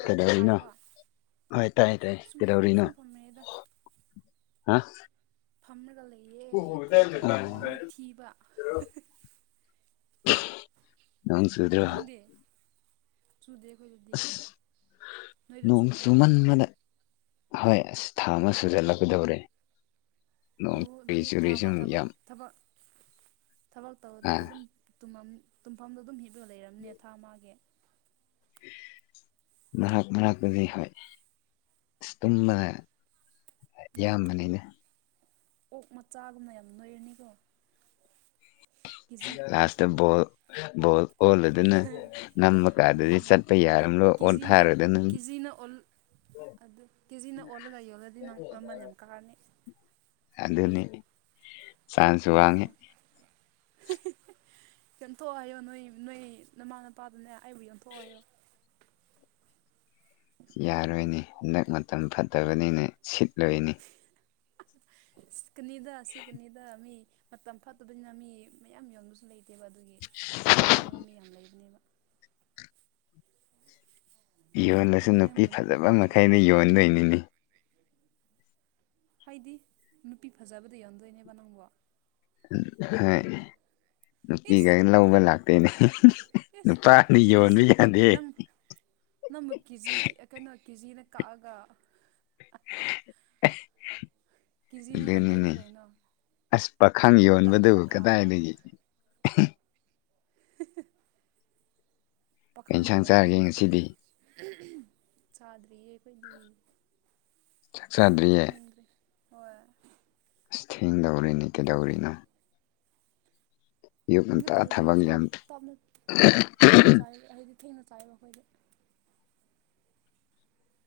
ꯇꯥ ꯀꯩꯗꯧꯔꯤꯅꯣ ꯇꯥꯏꯀꯣ ꯍꯣꯏ ꯇꯥꯏꯌꯦ ꯇꯥꯏ ꯁꯨꯝ ꯐꯝ ꯀꯩꯗꯧꯔꯤꯅꯣ ꯁꯨꯝ ꯐꯝꯃꯦꯗ ꯍꯥ ꯐꯝꯔꯒ ꯂꯩꯌꯦ ꯀꯣꯜ ꯇꯧꯅꯤꯡꯉꯥꯏ ꯃꯤ ꯊꯤꯕ ꯅꯣꯡ ꯆꯨꯗ꯭ꯔꯣ ꯅꯪꯗꯤ ꯆꯨꯗꯦ ꯈꯣꯏꯗ ꯑꯁ ꯅꯣꯡ ꯆꯨꯃꯟꯕꯅꯥ ꯍꯣꯏ ꯑꯁ ꯊꯥ ꯑꯃ ꯁꯨꯖꯜꯂꯛꯀꯗꯧꯔꯦ ꯎ ꯅꯣꯡ ꯆꯨꯔꯤ ꯑꯗꯨꯗꯤ ꯊꯥ ꯆꯨꯔꯤ ꯑꯃ ꯁꯨꯝ ꯊꯕꯛ ꯌꯥꯝ ꯊꯕꯛ ꯊꯕꯛ ꯑ ꯇꯧꯗ꯭ꯔꯒ ꯑꯗꯨꯝ ꯇꯨꯝꯃꯝ ꯇꯨꯝꯐꯝꯗꯣ ꯑꯗꯨꯝ ꯍꯤꯞꯂ ꯂꯩꯔꯝꯅꯦ ꯊꯥ ꯑꯃꯥꯒꯤ ꯃꯍꯛ ꯃꯔꯛꯇꯗꯤ ꯍꯣꯢ ꯑꯁ ꯇꯨꯝꯕꯅ ꯌꯥꯝ ꯑꯌꯥꯝꯕꯅꯤꯅ ꯑꯣꯛ ꯃꯆꯥꯒꯨꯝꯅ ꯌꯥꯝ ꯅꯣꯏꯔꯅꯤꯀꯣ ꯀꯦꯖꯤ ꯂꯥꯁꯇ ꯕꯣꯜ ꯕꯣꯜ ꯑꯣꯜꯂ ꯑꯗꯨꯅ ꯅꯝꯕ ꯀꯥꯟꯗꯗꯤ ꯑꯗꯨꯅꯤ ꯆꯠꯄ ꯌꯥꯔꯝꯂꯣꯏ ꯀꯦꯖꯤꯅ ꯑꯣꯟꯊꯥꯔꯗꯅ ꯀꯦꯖꯤꯅ ꯑꯣꯜ ꯑꯗꯨ ꯀꯦꯖꯤꯅ ꯑꯣꯜꯂꯒ ꯌꯣꯜꯂꯗꯤ ꯅꯪ ꯃꯃꯟ ꯌꯥꯝ ꯀꯥꯔꯅꯤ ꯑꯗꯨꯅꯤ ꯆꯥꯟ꯭ꯁ ꯑ ꯋꯥꯡꯉꯦ ꯌꯟꯊꯣꯛꯑꯣ ꯍꯥꯢꯌꯣ ꯅꯣꯢ ꯅꯣꯢ ꯅꯃꯥ ꯅꯄꯥꯗꯨꯅꯦ ꯑꯩꯕꯨ ꯌꯟꯊꯣꯛꯑꯣ ꯍꯥꯢꯌꯣ ꯌꯥꯔꯣꯢꯅꯪ ꯍꯟꯗꯛ ꯃꯇꯝ ꯐꯠꯇꯕꯅꯤꯅ ꯁꯤꯠꯂꯣꯢꯅꯦ ꯁꯤꯀꯅꯤꯗ ꯁꯤꯀꯅꯤꯗ ꯃꯤ ꯃꯇꯝ ꯐꯠꯇꯕꯅꯤꯅ ꯃꯤ ꯃꯌꯥꯝ ꯌꯣꯟꯕꯁꯨ ꯂꯩ ꯇꯦꯕ ꯑꯗꯨꯒꯤ ꯂꯩꯅꯤꯡꯕ ꯃꯤ ꯌꯥꯝ ꯂꯩꯕꯅꯦꯕ ꯌꯣꯜꯂꯁꯨ ꯍꯣꯔꯦꯟ ꯅꯨꯄꯤ ꯐꯖꯕ ꯃꯈꯩꯅ ꯃꯨꯟꯅꯔꯅꯤꯗ ꯌꯣꯟꯗꯣꯢꯅꯤꯅꯦ ꯍꯥꯢꯗꯤ ꯅꯨꯄꯤ ꯐꯖꯕꯗ ꯌꯣꯟꯗꯣꯢꯅꯦꯕ ꯅꯪꯕꯣ ꯎꯝ ꯍꯥꯢ ꯏꯁ ꯅꯨꯄꯤꯒꯩ ꯂꯧꯕ ꯂꯥꯛꯇꯣꯢꯅꯦ ꯏꯁ ꯅꯨꯄꯥꯅ ꯌꯣꯟꯕ ꯀꯦꯖꯤ ꯌꯥꯗꯦ ꯅꯪ ꯅꯪꯕꯨ ꯀꯦꯖꯤꯒꯤ ꯀꯩꯅꯣ ꯀꯦꯖꯤꯅ ꯀꯛꯑꯒ [unintelligible] ꯀꯦꯖꯤꯅ ꯌꯣꯟꯗꯣꯏꯅꯤ ꯑꯗꯨꯅꯤꯅꯦ ꯀꯩꯅꯣ ꯑꯁ ꯄꯥꯈꯪ ꯃꯇꯠ ꯌꯣꯟꯕꯗꯨ ꯃꯇꯠ ꯀꯛꯑꯒ ꯀꯗꯥꯢꯗꯒꯤ ꯑꯦꯍꯦ [unintelligible] ꯀꯩ ꯄꯥꯈꯪꯅ ꯏꯟꯁꯥꯡ ꯌꯣꯜꯂꯗꯤ ꯆꯥꯔꯒꯦ ꯅꯨꯄꯤ ꯉꯁꯤꯗꯤ ꯆꯥꯗ꯭ꯔꯤꯌꯦ ꯑꯩꯈꯣꯢꯗꯤ ꯆꯥꯛ ꯊꯣꯡꯖꯨ ꯆꯥꯗ꯭ꯔꯤꯌꯦ ꯊꯣꯡꯗ꯭ꯔꯤ ꯍꯣꯢ ꯑꯁ ꯊꯦꯡꯗꯧꯔꯦꯅꯦ ꯀꯩꯗꯧꯔꯤꯅꯣ ꯑꯌꯨꯛ ꯁꯨꯝꯖꯨ ꯉꯟꯇꯥ ꯇꯧꯗꯦ ꯊꯕꯛ ꯁꯨꯝ ꯌꯥꯝ ꯇꯞꯅ ꯇꯞꯅ ꯆꯥꯢ ꯍꯥꯢꯗꯤ ꯊꯦꯡꯅ ꯆꯥꯢꯕ ꯑꯈꯣꯢꯗꯤ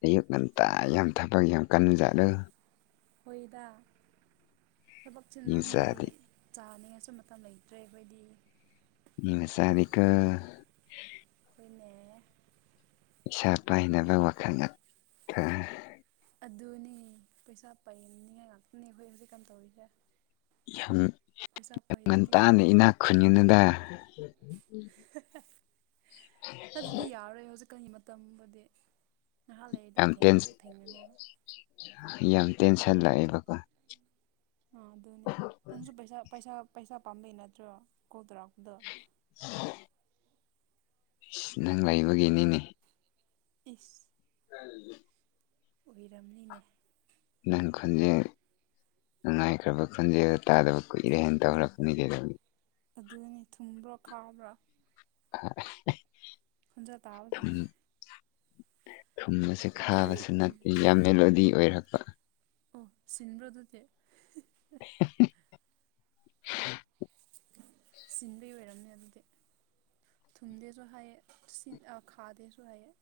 ꯑꯌꯨꯛ ꯉꯟꯇꯥ ꯌꯥꯝ ꯊꯕꯛ ꯌꯥꯝ ꯀꯟ ꯖꯥꯠꯂꯣ ꯍꯣꯢꯗ ꯊꯕꯛ ꯃꯤ ꯆꯤꯟꯃꯟꯕꯩ ꯃꯆꯥꯗꯤ ꯆꯥꯅꯤꯡꯉꯁꯨ ꯃꯇꯝ ꯂꯩꯇ꯭ꯔꯦ ꯑꯩꯈꯣꯢꯗꯤ ꯃꯤ ꯃꯆꯥꯗꯤꯀꯣ ꯈꯣꯢꯅꯦ ꯄꯩꯁꯥ ꯄꯥꯢꯅꯕ ꯋꯥꯈꯟꯒ ꯈꯥ ꯑꯗꯨꯅꯦ ꯄꯩꯁꯥ ꯄꯥꯢꯅꯤꯡꯅꯤꯉꯥꯢ ꯉꯥꯛꯇꯅꯦ ꯑꯩꯈꯣꯢ ꯍꯧꯖꯤꯛꯀꯥꯟ ꯇꯧꯔꯤꯁꯦ ꯌꯥꯝ ꯄꯩꯁꯥ ꯄꯥꯏꯗꯗꯤ ꯉꯟꯇꯥꯅ ꯌꯥꯔꯔꯣꯏ ꯏꯅꯥꯛ ꯈꯨꯟꯅꯤꯡꯅꯨꯗ ꯑꯗꯨꯗꯤ ꯌꯥꯔꯣꯢ ꯍꯧꯖꯤꯛꯀꯥꯟꯒꯤ ꯃꯠ ꯇꯝꯕꯗꯤ ꯉꯍꯥꯛ ꯂꯩꯔꯗꯤ ꯌꯥꯝ ꯊꯦꯡꯃ ꯊꯦꯡꯉꯅꯤꯕ ꯌꯥꯝ ꯇꯦꯟꯁꯟ ꯂꯥꯛꯑꯦꯕꯀꯣ ꯑꯥ ꯑꯗꯨꯅꯦ ꯅꯪꯁꯨ ꯄꯩꯁꯥ ꯄꯩꯁꯥ ꯄꯩꯁꯥ ꯄꯥꯝꯕꯩ ꯅꯠꯇ꯭ꯔꯣ ꯀꯣꯜ ꯇꯧꯔꯛꯄꯗꯣ [inaudible] ꯅꯪ ꯂꯩꯕꯒꯤꯅꯤꯅꯦ ꯏꯁ ꯀꯥꯏ ꯂꯩꯒꯦ ꯑꯣꯏꯔꯝꯅꯤꯅꯦ ꯅꯪ ꯈꯣꯟꯖꯦ ꯅꯨꯡꯉꯥꯏꯈ꯭ꯔꯕ ꯈꯣꯟꯖꯦꯜ ꯇꯥꯗꯕ ꯀꯨꯢꯔꯦꯅ ꯇꯧꯔꯛꯄꯅꯤ ꯀꯩꯗꯧꯔꯦ ꯑꯗꯨꯅꯦ ꯊꯨꯝꯕ꯭ꯔꯣ ꯈꯥꯕ꯭ꯔꯣ [unintelligible] ꯈꯣꯟꯖꯦꯜ ꯇꯥꯕꯖꯦ ꯊꯨꯝꯕꯁꯦ ꯈꯥꯕꯁꯨ ꯅꯠꯇꯦ ꯌꯥꯝ ꯃꯦꯂꯣꯗꯤ ꯑꯣꯢꯔꯛꯄ ꯑꯣ ꯁꯤꯟꯕ꯭ꯔꯣ ꯑꯗꯨꯗꯤ [unintelligible] ꯁꯤꯟꯕꯒꯤ ꯑꯣꯢꯔꯝꯅꯤ ꯑꯗꯨꯗꯤ ꯊꯨꯝꯗꯦꯁꯨ ꯍꯥꯢꯌꯦ ꯁꯤꯟ ꯈꯥꯗꯦꯁꯨ ꯍꯥꯢꯌꯦ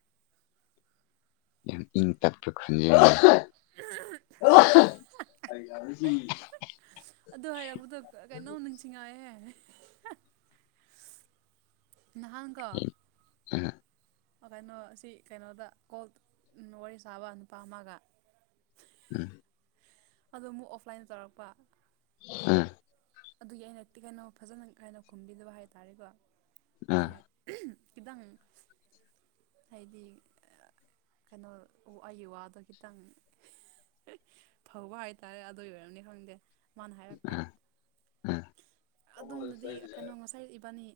ꯏꯪ ꯇꯞꯄ ꯈꯣꯟꯖꯦꯜ ꯑꯩ ꯌꯥꯗ ꯁꯤ ꯑꯗꯨ ꯍꯥꯢꯔꯛꯕꯗꯣ ꯀꯩꯅꯣ [unintelligible] ꯉꯥꯏꯍꯦ [unintelligible] ꯅꯍꯥꯟꯀꯣ ꯎꯝ ꯀꯩꯅꯣ ꯁꯤ ꯀꯩꯅꯣꯗ ꯀꯣꯜ ꯋꯥꯔꯤ ꯁꯥꯕ ꯅꯨꯄꯥ ꯑꯃꯒ ꯎꯝ ꯑꯗꯣ ꯑꯃꯨꯛ ꯑꯣꯐꯂꯥꯏꯟꯗ ꯇꯧꯔꯛꯄ ꯎꯝ ꯑꯗꯨꯒꯤ ꯑꯩꯅ ꯇꯤ ꯀꯩꯅꯣ ꯐꯖꯅ ꯀꯥꯏꯅ ꯈꯨꯝꯕꯤꯗꯕ ꯍꯥꯏꯇꯥꯔꯦꯀꯣ ꯑꯥ ꯑꯗꯨꯒꯤ [unintelligible] ꯈꯤꯇꯪ ꯍꯥꯏꯗꯤ ꯀꯩꯅꯣ ꯑꯩꯒꯤ ꯋꯥꯗꯣ ꯈꯤꯇꯪ ꯐꯧꯕ ꯍꯥꯏꯇꯥꯔꯦ ꯑꯗꯨ ꯑꯣꯏ ꯑꯣꯏꯔꯝꯅꯤ ꯈꯪꯗꯦ ꯃꯥꯅ ꯍꯥꯏꯔꯛꯄ ꯑꯥ [inaudible] ꯑꯗꯨꯝꯅꯗꯤ ꯀꯩꯅꯣ ꯉꯁꯥꯏ ꯏꯕꯥꯅꯤ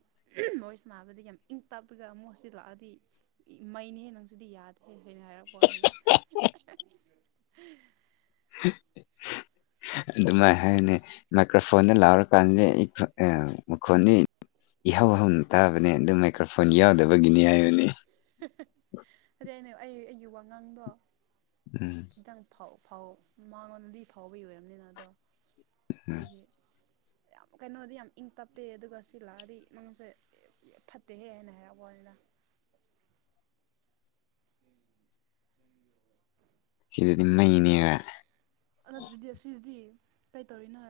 ꯋꯥꯔꯤ ꯁꯅꯥꯕꯗꯤ ꯌꯥꯝ ꯏꯪ ꯇꯞꯄꯒ ꯑꯃꯨꯛꯁꯤ ꯂꯥꯛꯑꯗꯤ ꯃꯩꯩꯅꯤꯍꯦ ꯅꯪꯁꯤꯗꯤ ꯌꯥꯗꯦ ꯂꯤꯜꯊꯣꯏꯅ ꯍꯥꯏꯔꯛꯄ ꯋꯥꯅꯤꯗ [unintelligible] ꯑꯗꯨꯃꯥꯏ ꯍꯥꯏꯅꯤ ꯃꯥꯏꯀ꯭ꯔꯣꯐꯣꯟꯗ ꯂꯥꯎꯔꯀꯥꯟꯗꯗꯤ ꯑꯩ ꯐꯔꯛ ꯑ ꯃꯈꯣꯟꯅꯤ ꯏꯍꯧ ꯍꯧꯅ ꯇꯥꯕꯅꯦ ꯑꯗꯨ ꯃꯥꯏꯀ꯭ꯔꯐꯣꯟ ꯌꯥꯎꯗꯕꯒꯤꯅꯤ ꯍꯥꯏꯕꯅꯤ [unintelligible] ꯑꯗꯨꯗꯩ ꯑꯩ ꯑꯩ ꯑꯩꯒꯤ ꯋꯥꯉꯥꯡꯗꯣ ꯎꯝ ꯈꯤꯇꯪ ꯊꯧ ꯐꯧ ꯃꯉꯣꯟꯗꯗꯤ ꯐꯥꯎꯕꯒꯤ ꯑꯣꯏꯔꯝꯅꯤꯅ ꯑꯗꯣ ꯎꯝ ꯑꯗꯨꯒꯤ ꯌꯥꯝ ꯀꯩꯅꯣꯗꯤ ꯌꯥꯝ ꯏꯪ ꯇꯞꯄꯦ ꯑꯗꯨꯒ ꯁꯤ ꯂꯥꯛꯑꯗꯤ ꯅꯡꯁꯦ ꯐꯠꯇꯦꯍꯦ ꯍꯥꯏꯅ ꯍꯥꯏꯔꯛꯄ ꯋꯥꯅꯤꯗ ꯁꯤꯗꯗꯤ ꯃꯩ ꯅꯦꯕ ꯑꯗꯨꯗꯤ ꯑꯁꯤꯗꯗꯤ ꯀꯩꯇꯧꯔꯤꯅꯣ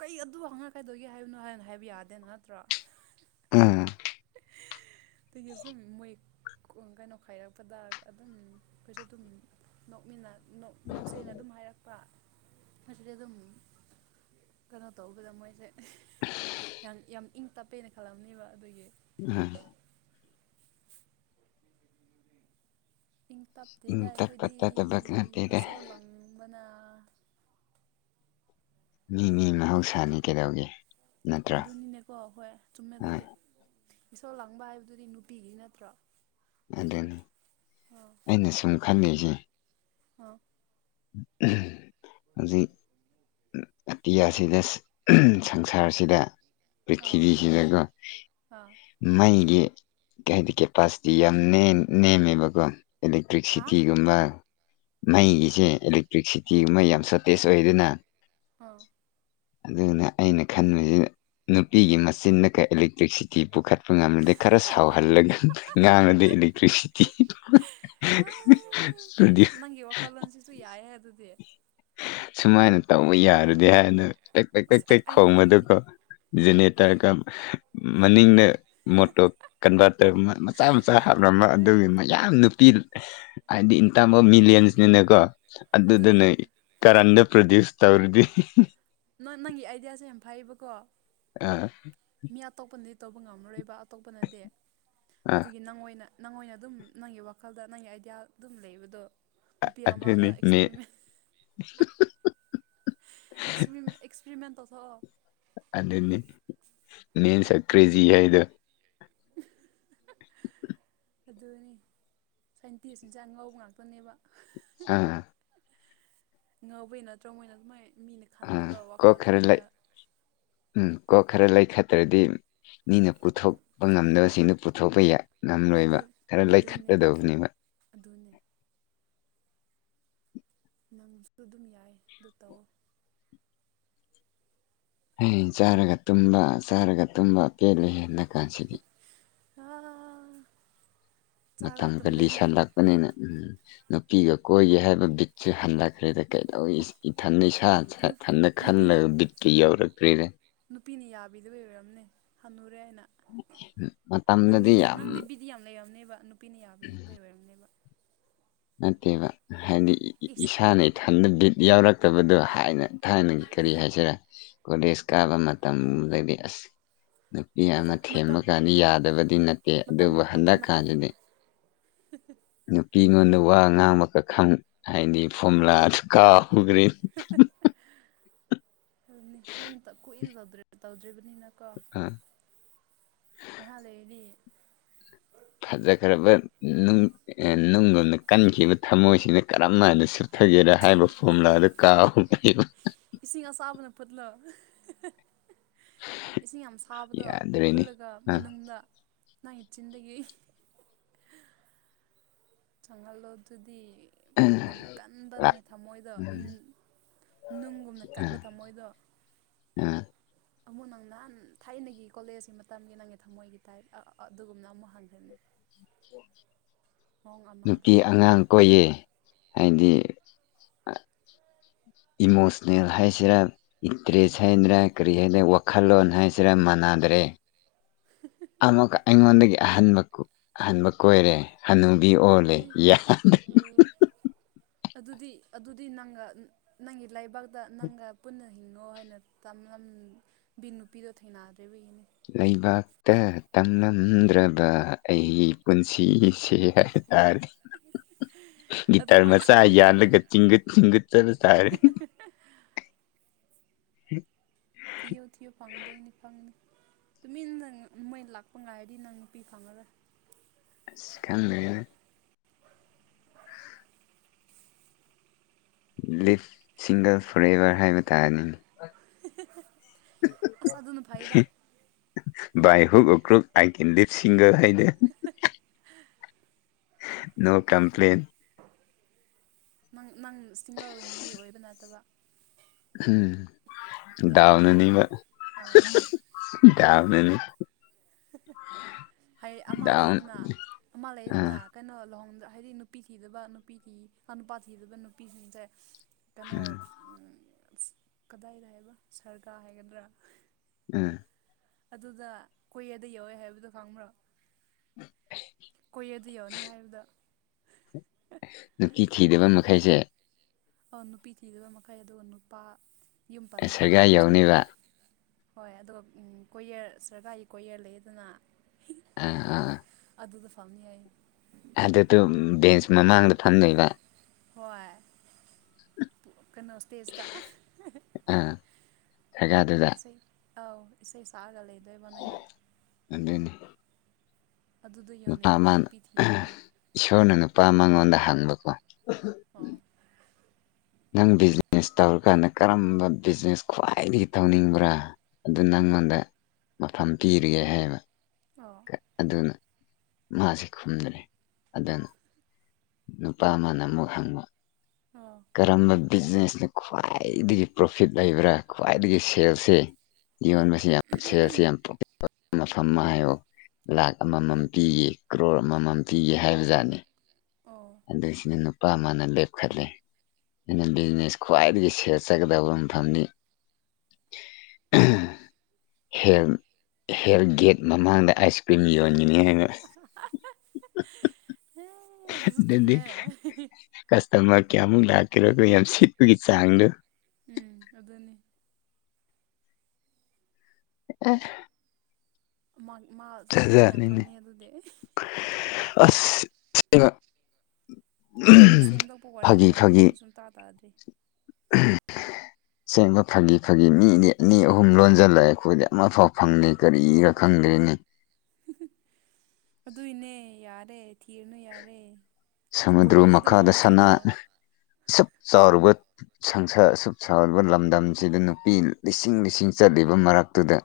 ꯀꯩ ꯑꯗꯨ ꯍꯪꯉꯛꯀꯗꯣꯏꯒꯦ ꯍꯥꯏꯕꯅꯣ ꯍꯥꯏ ꯍꯥꯏꯕ ꯌꯥꯗꯦꯅ ꯅꯠꯇ꯭ꯔꯣ ꯎꯝ [unintelligible] ꯁꯨꯨꯝ ꯃꯣꯢ ꯀꯨꯝꯒꯅꯣ ꯈꯥꯏꯔꯛꯄꯗ ꯑꯗꯨꯝ ꯑꯩꯈꯣꯏꯁꯨ ꯑꯗꯨꯝ ꯅꯣꯛꯃꯤꯟꯅ ꯅꯣꯛ ꯅꯣꯛꯆꯦꯅ ꯑꯗꯨꯝ ꯍꯥꯏꯔꯛ ꯑꯁꯤꯗꯤ ꯑꯗꯨꯝ ꯀꯩꯅꯣ ꯇꯧꯒꯦꯔ ꯃꯣꯏꯁꯦ ꯌꯥꯝ ꯌꯥꯝ ꯏꯪ ꯇꯞꯄꯦꯅ ꯈꯜꯂꯝꯕꯅꯦꯕ ꯑꯗꯨꯒꯤ ꯍ ꯏꯪ ꯏꯪ ꯇꯞꯇꯦꯗ ꯇꯞꯄ ꯑꯩꯈꯣꯏꯗꯤ ꯇꯠꯇꯕ ꯅꯠꯇꯦꯗ ꯏꯁꯧ ꯂꯥꯡꯕꯅ ꯃꯤꯅꯦ ꯃꯍꯧꯁꯥꯅꯤ ꯀꯩꯗꯧꯒꯦ ꯅꯠꯇ꯭ꯔꯥ ꯑꯗꯨꯅꯤꯅꯦꯀꯣ ꯍꯣꯏ ꯆꯨꯝꯃꯦ ꯍꯣꯏ ꯑꯗꯨꯗꯤ ꯏꯁꯧ ꯂꯥꯡꯕ ꯍꯥꯏꯕꯗꯨꯗꯤ ꯅꯨꯄꯤꯒꯤ ꯅꯠꯇ꯭ꯔꯣ ꯑꯗꯨꯅꯤ ꯑꯥ ꯑꯩꯅ ꯁꯨꯝ ꯈꯜꯂꯤꯁꯦ ꯍꯥ [unintelligible] ꯍꯨꯖꯤꯛ ꯑꯇꯤꯌꯥꯁꯤꯗ ꯁꯪꯁꯥꯔꯁꯤꯗ ꯑꯥ ꯄ꯭ꯔꯤꯊꯤꯕꯤꯁꯤꯅꯒ ꯑꯥ ꯃꯩꯒꯤ [unintelligible] ꯀꯦꯄꯥꯁꯤꯇꯤ ꯌꯥꯝ ꯅꯦꯝ ꯅꯦꯝꯃꯦꯕꯀꯣ ꯍꯥ ꯏꯂꯦꯛꯇ꯭ꯔꯤꯛꯁꯤꯇꯤꯒꯨꯝꯕ ꯃꯩꯒꯤꯁꯦ ꯏꯂꯦꯛꯇ꯭ꯔꯤꯛꯁꯤꯇꯤꯒꯨꯝꯕ ꯌꯥꯝ ꯆꯠ ꯇꯦꯁ ꯑꯣꯏꯗꯅ ꯑꯥ ꯑꯗꯨꯅ ꯑꯩꯅ ꯈꯟꯕꯁꯤ ꯅꯨꯄꯤꯒꯤ ꯃꯆꯤꯟꯅꯒ ꯏꯂꯦꯛꯇ꯭ꯔꯤꯛꯁꯤꯇꯤ ꯥꯇꯤ ꯄꯨꯈꯠꯄ ꯉꯝꯗꯦ ꯈꯔ ꯁꯥꯎꯍꯜꯂꯒ ꯉꯥꯡꯉꯗꯤ ꯏꯂꯦꯛꯇ꯭ꯔꯤꯁꯤꯇꯤ ꯑꯥ ꯅꯪꯒꯤ [unintelligible] ꯋꯥꯈꯜꯂꯣꯟꯁꯤꯁꯨ ꯌꯥꯏꯍꯦ ꯑꯗꯨꯗꯤ ꯁꯨꯃꯥꯏꯅ ꯇꯧꯕ ꯌꯥꯔꯗꯤ ꯍꯥꯏꯅ ꯀꯦꯛ ꯄꯦꯛ ꯀꯦꯛ ꯑꯁ ꯑꯩ ꯇꯦꯛ ꯑꯩꯅ ꯈꯟꯕꯗꯤ ꯈꯣꯡꯕꯗꯨꯀꯣ ꯖꯦꯅꯦꯇꯔꯒ ꯃꯅꯤꯡꯗ ꯃꯣꯇꯣꯔ ꯀꯟꯚꯔꯇꯔ ꯃꯆꯥ ꯃꯆꯥ ꯍꯥꯞꯂꯝꯕ ꯑꯗꯨꯒꯤ ꯃꯌꯥꯝ ꯅꯨꯄꯤ ꯍꯥꯏꯗꯤ ꯏꯟꯇꯝ ꯑꯣꯐ ꯃꯤꯂꯤꯌꯟꯁꯅꯤꯅꯥꯀꯣ ꯑꯗꯨꯗꯤ ꯑꯗꯨꯗꯅꯦ ꯀꯔꯟꯗꯣ ꯄꯔꯗꯤꯌꯨꯁ ꯇꯧꯔꯗꯤ ꯅꯣꯏ ꯅꯪꯒꯤ ꯑꯥꯏꯗꯤꯌꯥꯁꯦ ꯌꯥꯝ ꯐꯩꯌꯦꯕꯀꯣ ꯑꯥ ꯃꯤ ꯑꯇꯣꯞꯄꯅꯗꯤ ꯇꯧꯕ ꯉꯝꯃꯔꯣꯏꯕ ꯑꯇꯣꯞꯄꯅꯗꯤ ꯑꯥ ꯑꯗꯨꯒꯤ ꯅꯪ ꯑꯣꯏꯅ ꯅꯪ ꯑꯣꯏꯅ ꯑꯗꯨꯝ ꯅꯪꯒꯤ ꯋꯥꯈꯜꯗ ꯅꯪꯒꯤ ꯑꯥꯏꯗꯤꯌꯥ ꯑꯗꯨꯝ ꯂꯩꯕꯗꯣ ꯅꯨꯄꯤ ꯑꯃꯗ ꯑꯗꯨꯅꯤ ꯃꯤ ꯑꯦꯛꯁꯄꯤꯔꯤꯃꯦꯟꯁ [unintelligible] ꯑꯦꯛꯁꯄꯔꯤ ꯑꯦꯛꯁꯄꯦꯔꯤꯃꯦꯟꯇ ꯇꯧꯊꯣꯛꯑꯣ ꯑꯗꯨ ꯃꯦꯟꯁ ꯑꯥꯔ ꯀ꯭ꯔꯦꯖꯤ ꯍꯥꯏꯗꯣ ꯑꯗꯨꯅꯤ ꯁꯥꯏꯟꯇꯤꯁꯁꯤꯡꯖꯦ ꯑꯉꯧꯕ ꯉꯥꯛꯇꯅꯦꯕ ꯑꯥ ꯉꯧꯕꯩ ꯅꯠꯇ꯭ꯔꯣ ꯃꯣꯏꯅ ꯑꯗꯨꯃꯥꯏꯅ ꯃꯤꯅ ꯑꯥ ꯈꯟꯗꯕ ꯀꯣꯛ ꯋꯥꯈꯜ ꯈꯔ ꯂꯩ ꯈꯜꯂꯒ ꯎꯝ ꯀꯣꯛ ꯈꯔ ꯂꯩꯈꯠꯇ꯭ꯔꯗꯤ ꯃꯤꯅ ꯄꯨꯊꯣꯛꯄ ꯉꯝꯗꯁꯤꯡꯗꯣ ꯄꯨꯊꯣꯛꯄ ꯌꯥꯏ ꯉꯝꯂꯣꯏꯕ ꯑꯗꯨ ꯈꯔ ꯑꯗꯨꯅꯦ ꯂꯩꯈꯠꯀꯗꯕꯅꯦꯕ ꯑꯗꯨꯅꯦ ꯅꯪꯁꯨ ꯑꯗꯨꯝ ꯌꯥꯏ ꯑꯗꯨ ꯇꯧꯑꯣ ꯍꯩ ꯆꯥꯔꯒ ꯇꯨꯝꯕ ꯆꯥꯔꯒ ꯇꯨꯝꯕ ꯄꯦꯜꯂꯦ ꯍꯦ ꯍꯟꯗꯛ ꯀꯥꯟꯁꯤꯗꯤ ꯑꯥ ꯆꯥꯔꯒ ꯇꯨꯝꯕꯦꯅꯦ ꯕꯅꯤꯅꯦ ꯎꯝ ꯅꯨꯄꯤꯒ ꯀꯣꯏꯒꯦ ꯍꯥꯏꯕ ꯕꯤꯠꯁꯦ ꯍꯟꯂꯛꯈ꯭ꯔꯦꯅꯦ ꯀꯩꯗꯧꯏ ꯏꯊꯟꯗ ꯏꯁꯥ ꯅꯨ ꯏꯊꯟꯗ ꯅꯨꯄꯤꯅ ꯈꯜꯂꯒ ꯕꯤꯠꯇꯀ ꯌꯧꯔꯛꯇ꯭ꯔꯤꯅꯦ ꯅꯨꯄꯤꯅ ꯌꯥꯕꯤꯗꯕꯩ ꯑꯣꯏꯔꯝꯅꯝ ꯍꯟꯅꯨꯔꯦꯅ ꯅꯪꯗꯤ ꯃꯇꯝꯗꯗꯤ ꯅꯪꯗꯤ ꯌꯥꯝ ꯅꯪꯗꯤꯕꯤ ꯑꯗꯨꯗꯤ ꯌꯥꯝ ꯂꯩꯔꯝꯅꯦꯕ ꯅꯨꯄꯤꯅ ꯌꯥꯕꯤꯗꯕꯩ ꯑꯣꯏꯔꯝꯅꯦꯕ ꯅꯠꯇꯦꯕ ꯍꯥꯏꯗꯤ ꯏ ꯏꯁ ꯏꯁꯥ ꯅ ꯏꯊꯟꯗ ꯕꯤꯠ ꯌꯥꯎꯔꯛꯇꯕꯗꯣꯅ ꯊꯥꯏꯅ ꯀꯔꯤ ꯍꯥꯏꯁꯤꯔꯥ ꯀꯣꯂꯦꯖ ꯀꯥꯕ ꯃꯇꯝꯗꯗꯤ ꯑꯁ ꯃꯤ ꯍꯣꯏꯗ ꯑꯃ ꯊꯦꯝꯃ ꯃꯇꯝ ꯀꯥꯟꯗ ꯌꯥꯗꯕꯗꯤ ꯅꯠꯇꯦ ꯃꯇꯝ ꯑꯗꯨꯕꯨ ꯃꯇꯝ ꯃꯇꯥꯡꯒꯤ ꯍꯟꯗꯛꯀꯥꯟꯗꯗꯤ [unintelligible] ꯅꯨꯄꯤ ꯑꯩꯉꯣꯟꯗ ꯋꯥ ꯉꯥꯡꯕꯀ ꯈꯪ ꯍꯥꯏꯗꯤ ꯐꯣꯝꯂꯥꯗꯨ ꯀꯥꯎꯈ꯭ꯔꯦꯅꯦ [unintelligible] ꯑꯗꯨꯅꯦ ꯀꯨꯏꯅ ꯀꯨꯏꯅ ꯇꯧꯗ꯭ꯔꯤꯕꯅꯤꯅ ꯀꯣ ꯑ ꯉꯥꯏꯍꯥꯛ ꯂꯩꯔꯗꯤ ꯐꯖꯈ꯭ꯔꯕ ꯅꯨꯡ ꯅꯨꯡꯒꯣꯝꯅ ꯀꯟꯈꯤꯕ ꯊꯃꯣꯏꯁꯤꯅ ꯀꯔꯝ ꯍꯥꯏꯅ ꯁꯨꯞꯠꯊꯒꯦꯔꯥ ꯍꯥꯏꯕ ꯐꯣꯝꯂꯥꯗꯣ ꯀꯥꯎꯈꯤꯕ ꯏꯁꯤꯡ ꯑꯁꯥꯕꯅ ꯐꯨꯠꯂꯣ ꯏꯁꯤꯡ ꯌꯥꯝ ꯁꯥꯕꯗꯣ ꯌꯥꯗ꯭ꯔꯦꯅꯦ ꯐꯨꯠꯂꯒ ꯑ ꯃꯅꯨꯡꯗ ꯅꯪꯒꯤ ꯆꯤꯟꯗꯒꯤ ꯆꯪꯍꯜꯂꯣ ꯑꯗꯨꯗꯤ ꯌꯥꯝ ꯀꯟꯕ ꯑ ꯅꯪꯒꯤ ꯊꯝꯃꯣꯏꯗꯣ ꯅꯨꯡꯒꯨꯝꯅ ꯀꯟꯕ ꯊꯝꯃꯣꯏꯗꯣ ꯑꯥ ꯑꯃꯨꯛ ꯅꯪ ꯅꯍꯥꯟ ꯊꯥꯏꯅꯒꯤ ꯀꯣꯂꯦꯖꯀꯤ ꯃꯇꯝꯒꯤ ꯅꯪꯒꯤ ꯊꯝꯃꯣꯏꯒꯤ ꯇꯥꯏꯞ ꯑꯗꯨꯒꯨꯝꯅ ꯑꯃꯨꯛ ꯍꯥꯡꯒꯟꯅꯤ ꯑꯃꯗ ꯅꯨꯄꯤ ꯑꯉꯥꯡ ꯀꯣꯏꯌꯦ ꯍꯥꯏꯗꯤ ꯏꯃꯣꯁꯟꯅꯦꯜ ꯍꯥꯏꯁꯤꯔꯥ ꯏꯇ꯭ꯔꯦꯁ ꯍꯥꯏꯁꯤꯔꯥ ꯀꯔꯤ ꯍꯥꯏꯗ꯭ꯔꯥ ꯋꯥꯈꯜꯂꯣꯟ ꯍꯥꯏꯁꯤꯔꯥ ꯃꯥꯟꯅꯥꯗ꯭ꯔꯦ [unintelligible] ꯑꯃꯨꯛꯁ ꯑꯩꯉꯣꯟꯗꯒꯤ ꯑꯍꯟꯕ ꯑꯍꯟꯕ ꯀꯣꯏꯔꯦ ꯍꯅꯨꯕꯤ ꯑꯦ ꯑꯣꯜꯂꯦ ꯌꯥꯗꯔꯦ ꯑꯗꯨꯗꯤ ꯑꯗꯨꯗꯤ ꯅꯪꯒ ꯅꯪꯒꯤ ꯂꯩꯕꯥꯛꯇ ꯅꯪꯒ ꯄꯨꯟꯅ ꯍꯤꯉꯣ ꯍꯥꯏꯅ ꯇꯝꯂꯝꯕꯤ ꯅꯨꯄꯤꯗꯣ ꯊꯦꯡꯅꯗ꯭ꯔꯤꯕꯒꯤꯅꯤ ꯂꯥꯏꯕꯛꯇ ꯇꯥꯡꯂꯝꯝꯗ꯭ꯔꯕ ꯑꯩꯒꯤ ꯄꯨꯟꯁꯤꯁꯦ [unintelligible] ꯇꯥꯔꯗꯤ ꯑꯗꯨ ꯒꯤꯇꯥꯔ ꯃꯣꯏ ꯃꯆꯥ ꯏꯁꯩ ꯂꯩꯕ꯭ꯔꯅꯦ ꯌꯥꯜꯂꯒ ꯆꯤꯡꯒꯠ ꯆꯤꯡꯒꯠ ꯆꯁꯥꯏ ꯊꯤꯌꯣ ꯊꯤꯌꯣ ꯐꯪꯗꯣꯏꯅꯤ ꯐꯪꯅꯤ ꯇꯨꯃꯤꯟꯅ ꯃꯣꯏ ꯂꯥꯛꯄ ꯉꯥꯏꯔꯗꯤ ꯅꯪ ꯅꯨꯄꯤ ꯐꯪꯉꯔꯣꯏ ꯑꯁ ꯈꯪꯗꯦꯅꯦ ꯂꯤꯞ ꯁꯤꯡꯒꯜ ꯐ꯭ꯔꯦꯜꯂꯤ ꯍꯥꯏꯕ ꯇꯥꯔꯅꯤ ꯑꯁ ꯑꯗꯨꯅ ꯐꯩꯗ ꯕꯥ ꯍꯨꯛ ꯑꯣ ꯀ꯭ꯔꯨꯛ ꯑꯥꯏ ꯀꯦꯟ ꯂꯤꯞ ꯁꯤꯡꯒꯔ ꯍꯥꯏꯗ ꯍꯥ ꯍꯥ ꯅꯣ ꯀꯝꯄ꯭ꯂꯦꯟ ꯅꯪ ꯅꯪ ꯁꯤꯡꯒꯜ ꯑꯣꯏꯅꯤꯡꯕꯩ ꯃꯤ ꯑꯣꯏꯕ ꯅꯠꯇꯕ ꯎꯝ ꯌꯥꯗꯕꯒꯤ ꯗꯥꯎꯅꯅꯤꯕ ꯑꯥ ꯗꯥꯎꯅꯅꯤ ꯍꯩ ꯑꯃ ꯗꯥꯎꯟ ꯂꯩꯗꯅ ꯑꯃ ꯂꯩꯗꯅ ꯑꯥ ꯀꯩꯅꯣ ꯂꯨꯍꯣꯡꯗ ꯍꯥꯏꯗꯤ ꯅꯨꯄꯤ ꯊꯤꯗꯕ ꯅꯨꯄꯤ ꯊꯤ ꯅꯨꯄꯥ ꯊꯤꯗꯕ ꯅꯨꯄꯤꯁꯤꯡꯁꯦ ꯀꯩꯅꯣ ꯎꯝ ꯀꯗꯥꯏꯗ ꯍꯥꯏꯕ ꯁꯔꯀꯥꯔ ꯍꯥꯏꯒꯗ꯭ꯔꯥ ꯎꯝ ꯑꯗꯨꯗ ꯀꯣꯌꯦꯗ ꯌꯥꯎꯋꯦ ꯍꯥꯏꯕꯗꯣ ꯈꯪꯕ꯭ꯔꯣ ꯀꯣꯌꯦꯠꯇ ꯌꯥꯎꯅꯤ ꯍꯥꯏꯕꯗꯣ ꯅꯨꯡꯄꯤ ꯊꯤꯗꯕ ꯃꯈꯩꯁꯦ ꯑꯣ ꯅꯨꯄꯤ ꯊꯤꯗꯕ ꯃꯈꯩ ꯑꯗꯨꯒ ꯅꯨꯄꯥ ꯌꯨꯝ ꯄꯥꯟꯗꯕ ꯁꯔꯒꯥꯔ ꯅꯨꯄꯤꯁꯤꯡ ꯌꯧꯅꯤꯕ ꯍꯣꯏ ꯑꯗꯨ ꯀꯣꯌꯦꯠ ꯁꯔꯀꯥꯔꯒꯤ ꯀꯣꯌꯦꯔ ꯂꯩꯌꯦꯗꯅ ꯑꯥ ꯑꯥ ꯑꯗꯨꯗ ꯐꯝꯅꯤ ꯑꯩ ꯑꯗꯨꯗꯨꯝ ꯕꯦꯟꯁ ꯃꯃꯥꯡꯗ ꯐꯝꯗꯣꯏꯕ ꯍꯣꯏ ꯀꯩꯅꯣ ꯁ꯭ꯇꯦꯖꯇ ꯑꯥ ꯁꯔꯀꯥꯔꯗꯨꯗ ꯏꯁꯩ ꯑꯧ ꯏꯁꯩ ꯁꯛꯒ ꯂꯩꯗꯣꯏꯕ ꯅꯣꯏꯅ ꯑꯗꯨꯅꯤ ꯑꯗꯨꯗꯣ ꯅꯨꯄꯥ ꯌꯧꯅꯤꯡꯉꯗꯤ ꯑꯃꯅ ꯅꯨꯄꯤ ꯊꯤꯅꯨ ꯏꯁꯣꯔꯅ ꯅꯨꯄꯥ ꯃꯉꯣꯟꯗ ꯍꯪꯕꯀꯣ ꯑꯣ ꯅꯪ ꯕꯤꯖꯤꯅꯦꯁ ꯇꯧꯔꯀꯥꯟꯗ ꯀꯔꯝꯕ ꯕꯤꯖꯤꯅꯦꯁ ꯈ꯭ꯋꯥꯏꯗꯒꯤ ꯇꯧꯅꯤꯡꯕ꯭ꯔꯥ ꯑꯗꯨ ꯅꯪꯉꯣꯟꯗ ꯃꯐꯝ ꯄꯤꯔꯤꯌꯦ ꯍꯥꯏꯌꯦꯕ ꯑꯣ ꯑꯗꯨꯅ ꯃꯥꯁꯦ ꯈꯨꯝꯗ꯭ꯔꯦ ꯑꯗꯨꯅ ꯅꯨꯄꯥ ꯑꯃꯅ ꯑꯃꯨꯛ ꯍꯪꯕ ꯑꯣ ꯀꯔꯝꯕ ꯕꯤꯖꯤꯅꯦꯁꯅ ꯈ꯭ꯋꯥꯏꯗꯒꯤ ꯄ꯭ꯔꯣꯐꯤꯠ ꯂꯩꯕ꯭ꯔꯥ ꯈ꯭ꯋꯥꯏꯗꯒꯤ ꯁꯦꯜꯁꯦ ꯑ ꯌꯣꯟꯕꯁꯤ ꯌꯥꯝ ꯁꯦꯜꯁꯦ ꯌꯥꯝ ꯄ꯭ꯔꯣ ꯃꯐꯝ ꯑꯃ ꯍꯥꯏꯌꯣ ꯂꯥꯛ ꯑꯃꯃꯝ ꯎꯝ ꯄꯤꯒꯦ ꯀ꯭ꯔꯣꯔ ꯑꯃꯃꯝ ꯄꯤꯒꯦ ꯍꯥꯏꯕꯖꯥꯠꯅꯦ ꯑꯣ ꯑꯗꯣ ꯁꯤꯗ ꯅꯨꯄꯥ ꯑꯃꯥꯅ ꯂꯦꯞꯈꯠꯂꯦ ꯑꯩꯅ ꯑꯣ ꯕꯤꯖꯤꯅꯦꯁ ꯈ꯭ꯋꯥꯏꯗꯒꯤ ꯁꯦꯜ ꯆꯠꯀꯗꯕ ꯃꯐꯝꯅꯤ ꯍꯦꯜ ꯍꯦꯜ ꯒꯦꯠ ꯃꯃꯥꯡꯗ ꯑꯁ ꯀ꯭ꯔꯤꯝ ꯌꯣꯟꯒꯅꯤ ꯍꯥꯏꯅ ꯑꯦ ꯑꯗꯨꯁꯨ ꯆꯨꯝꯃꯦ ꯑꯗꯨꯗꯤ ꯀꯁꯇꯃꯔ ꯀꯌꯥꯃꯨꯛ ꯂꯥꯛꯀꯦꯔꯀꯣ ꯌꯥꯝ ꯁꯤꯠꯄꯒꯤ ꯆꯥꯡꯗꯣ ꯎꯝ ꯑꯗꯨꯅꯤ ꯑꯦ ꯑꯃꯣꯏ ꯃꯥ ꯄꯩꯁꯥ ꯌꯥꯝ ꯖꯥꯠꯖꯥꯠꯅꯤꯅꯦ ꯐꯪꯅꯤꯍꯦ ꯑꯗꯨꯗꯤ ꯑꯁ ꯁꯦꯕ ꯅꯪ ꯁꯦꯝꯗꯣꯛꯄ ꯋꯥꯔꯤ ꯑꯣꯏꯔꯝꯅꯤ ꯑꯩꯗꯤ ꯁꯨꯡ ꯇꯥ ꯇꯥꯗ꯭ꯔꯤ ꯎꯝ ꯁꯦꯡꯕ ꯐꯥꯒꯤ ꯐꯥꯒꯤ ꯃꯤꯗꯤ ꯑꯅꯤ ꯑꯍꯨꯝ ꯂꯣꯟꯖꯜꯂꯛꯑꯦ ꯑꯩꯈꯣꯏꯗꯤ ꯑꯃꯐꯥꯎ ꯐꯪꯗꯦ ꯀꯔꯤꯒꯤꯔ ꯈꯪꯗ꯭ꯔꯦꯅꯦ ꯑꯗꯨꯏꯅꯦ ꯌꯥꯔꯦ ꯊꯤꯔꯅꯨ ꯌꯥꯔꯦ ꯁꯃꯨꯗ꯭ꯔ ꯀꯣꯏꯌꯔꯗ ꯑꯗꯨꯝ ꯐꯝꯕ ꯆꯠꯂꯣ ꯆꯦꯛ ꯆꯥꯔꯨꯕꯠ ꯁꯪꯁꯥꯔ ꯑꯁꯨꯛ ꯆꯥꯎꯔꯕ ꯂꯝꯗꯝꯁꯤꯗ ꯅꯨꯄꯤ ꯂꯤꯁꯤꯡ ꯂꯤꯁꯤꯡ ꯆꯠꯂꯤꯕ ꯃꯔꯛꯇꯨꯗ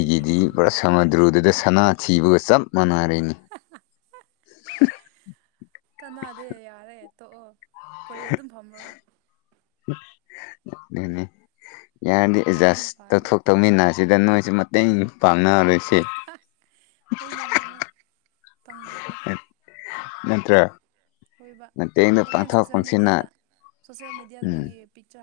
ꯅꯨꯄꯤ ꯄꯨꯔꯥ ꯐꯪꯗꯕꯗ ꯁꯃꯨꯗ꯭ꯔꯗꯨꯗ ꯁꯅꯥ ꯊꯤꯕꯒ ꯆꯞ ꯃꯥꯟꯅꯔꯦꯅꯦ [unintelligible] [unintelligible] ꯀꯅꯥꯗꯦ ꯌꯥꯔꯦ ꯇꯣꯛꯑꯣ ꯀꯣꯏ ꯑꯗꯨꯝ ꯐꯝꯃꯨꯔꯣ ꯑꯗꯨꯅꯦ ꯌꯥꯔꯗꯤ ꯑꯦꯠꯖꯁ ꯑꯗꯨꯅ ꯐꯔꯅꯤ ꯇꯧꯊꯣꯛ ꯇꯧꯃꯤꯟꯅꯁꯤꯗ ꯅꯣꯏꯁꯨ ꯃꯇꯦꯡ ꯄꯥꯡꯅꯔꯣꯏꯁꯤ ꯑꯍꯣꯏꯅꯦ ꯅꯠꯇ꯭ꯔ ꯍꯣꯏꯕ ꯍꯣꯔꯦꯟ ꯁꯣꯁꯦꯜ ꯃꯦꯗꯤꯌꯥꯗ ꯁꯣꯁꯦꯜ ꯃꯦꯗꯤꯌꯥꯗ ꯎꯝ ꯅꯪ ꯄꯤꯛꯆꯔ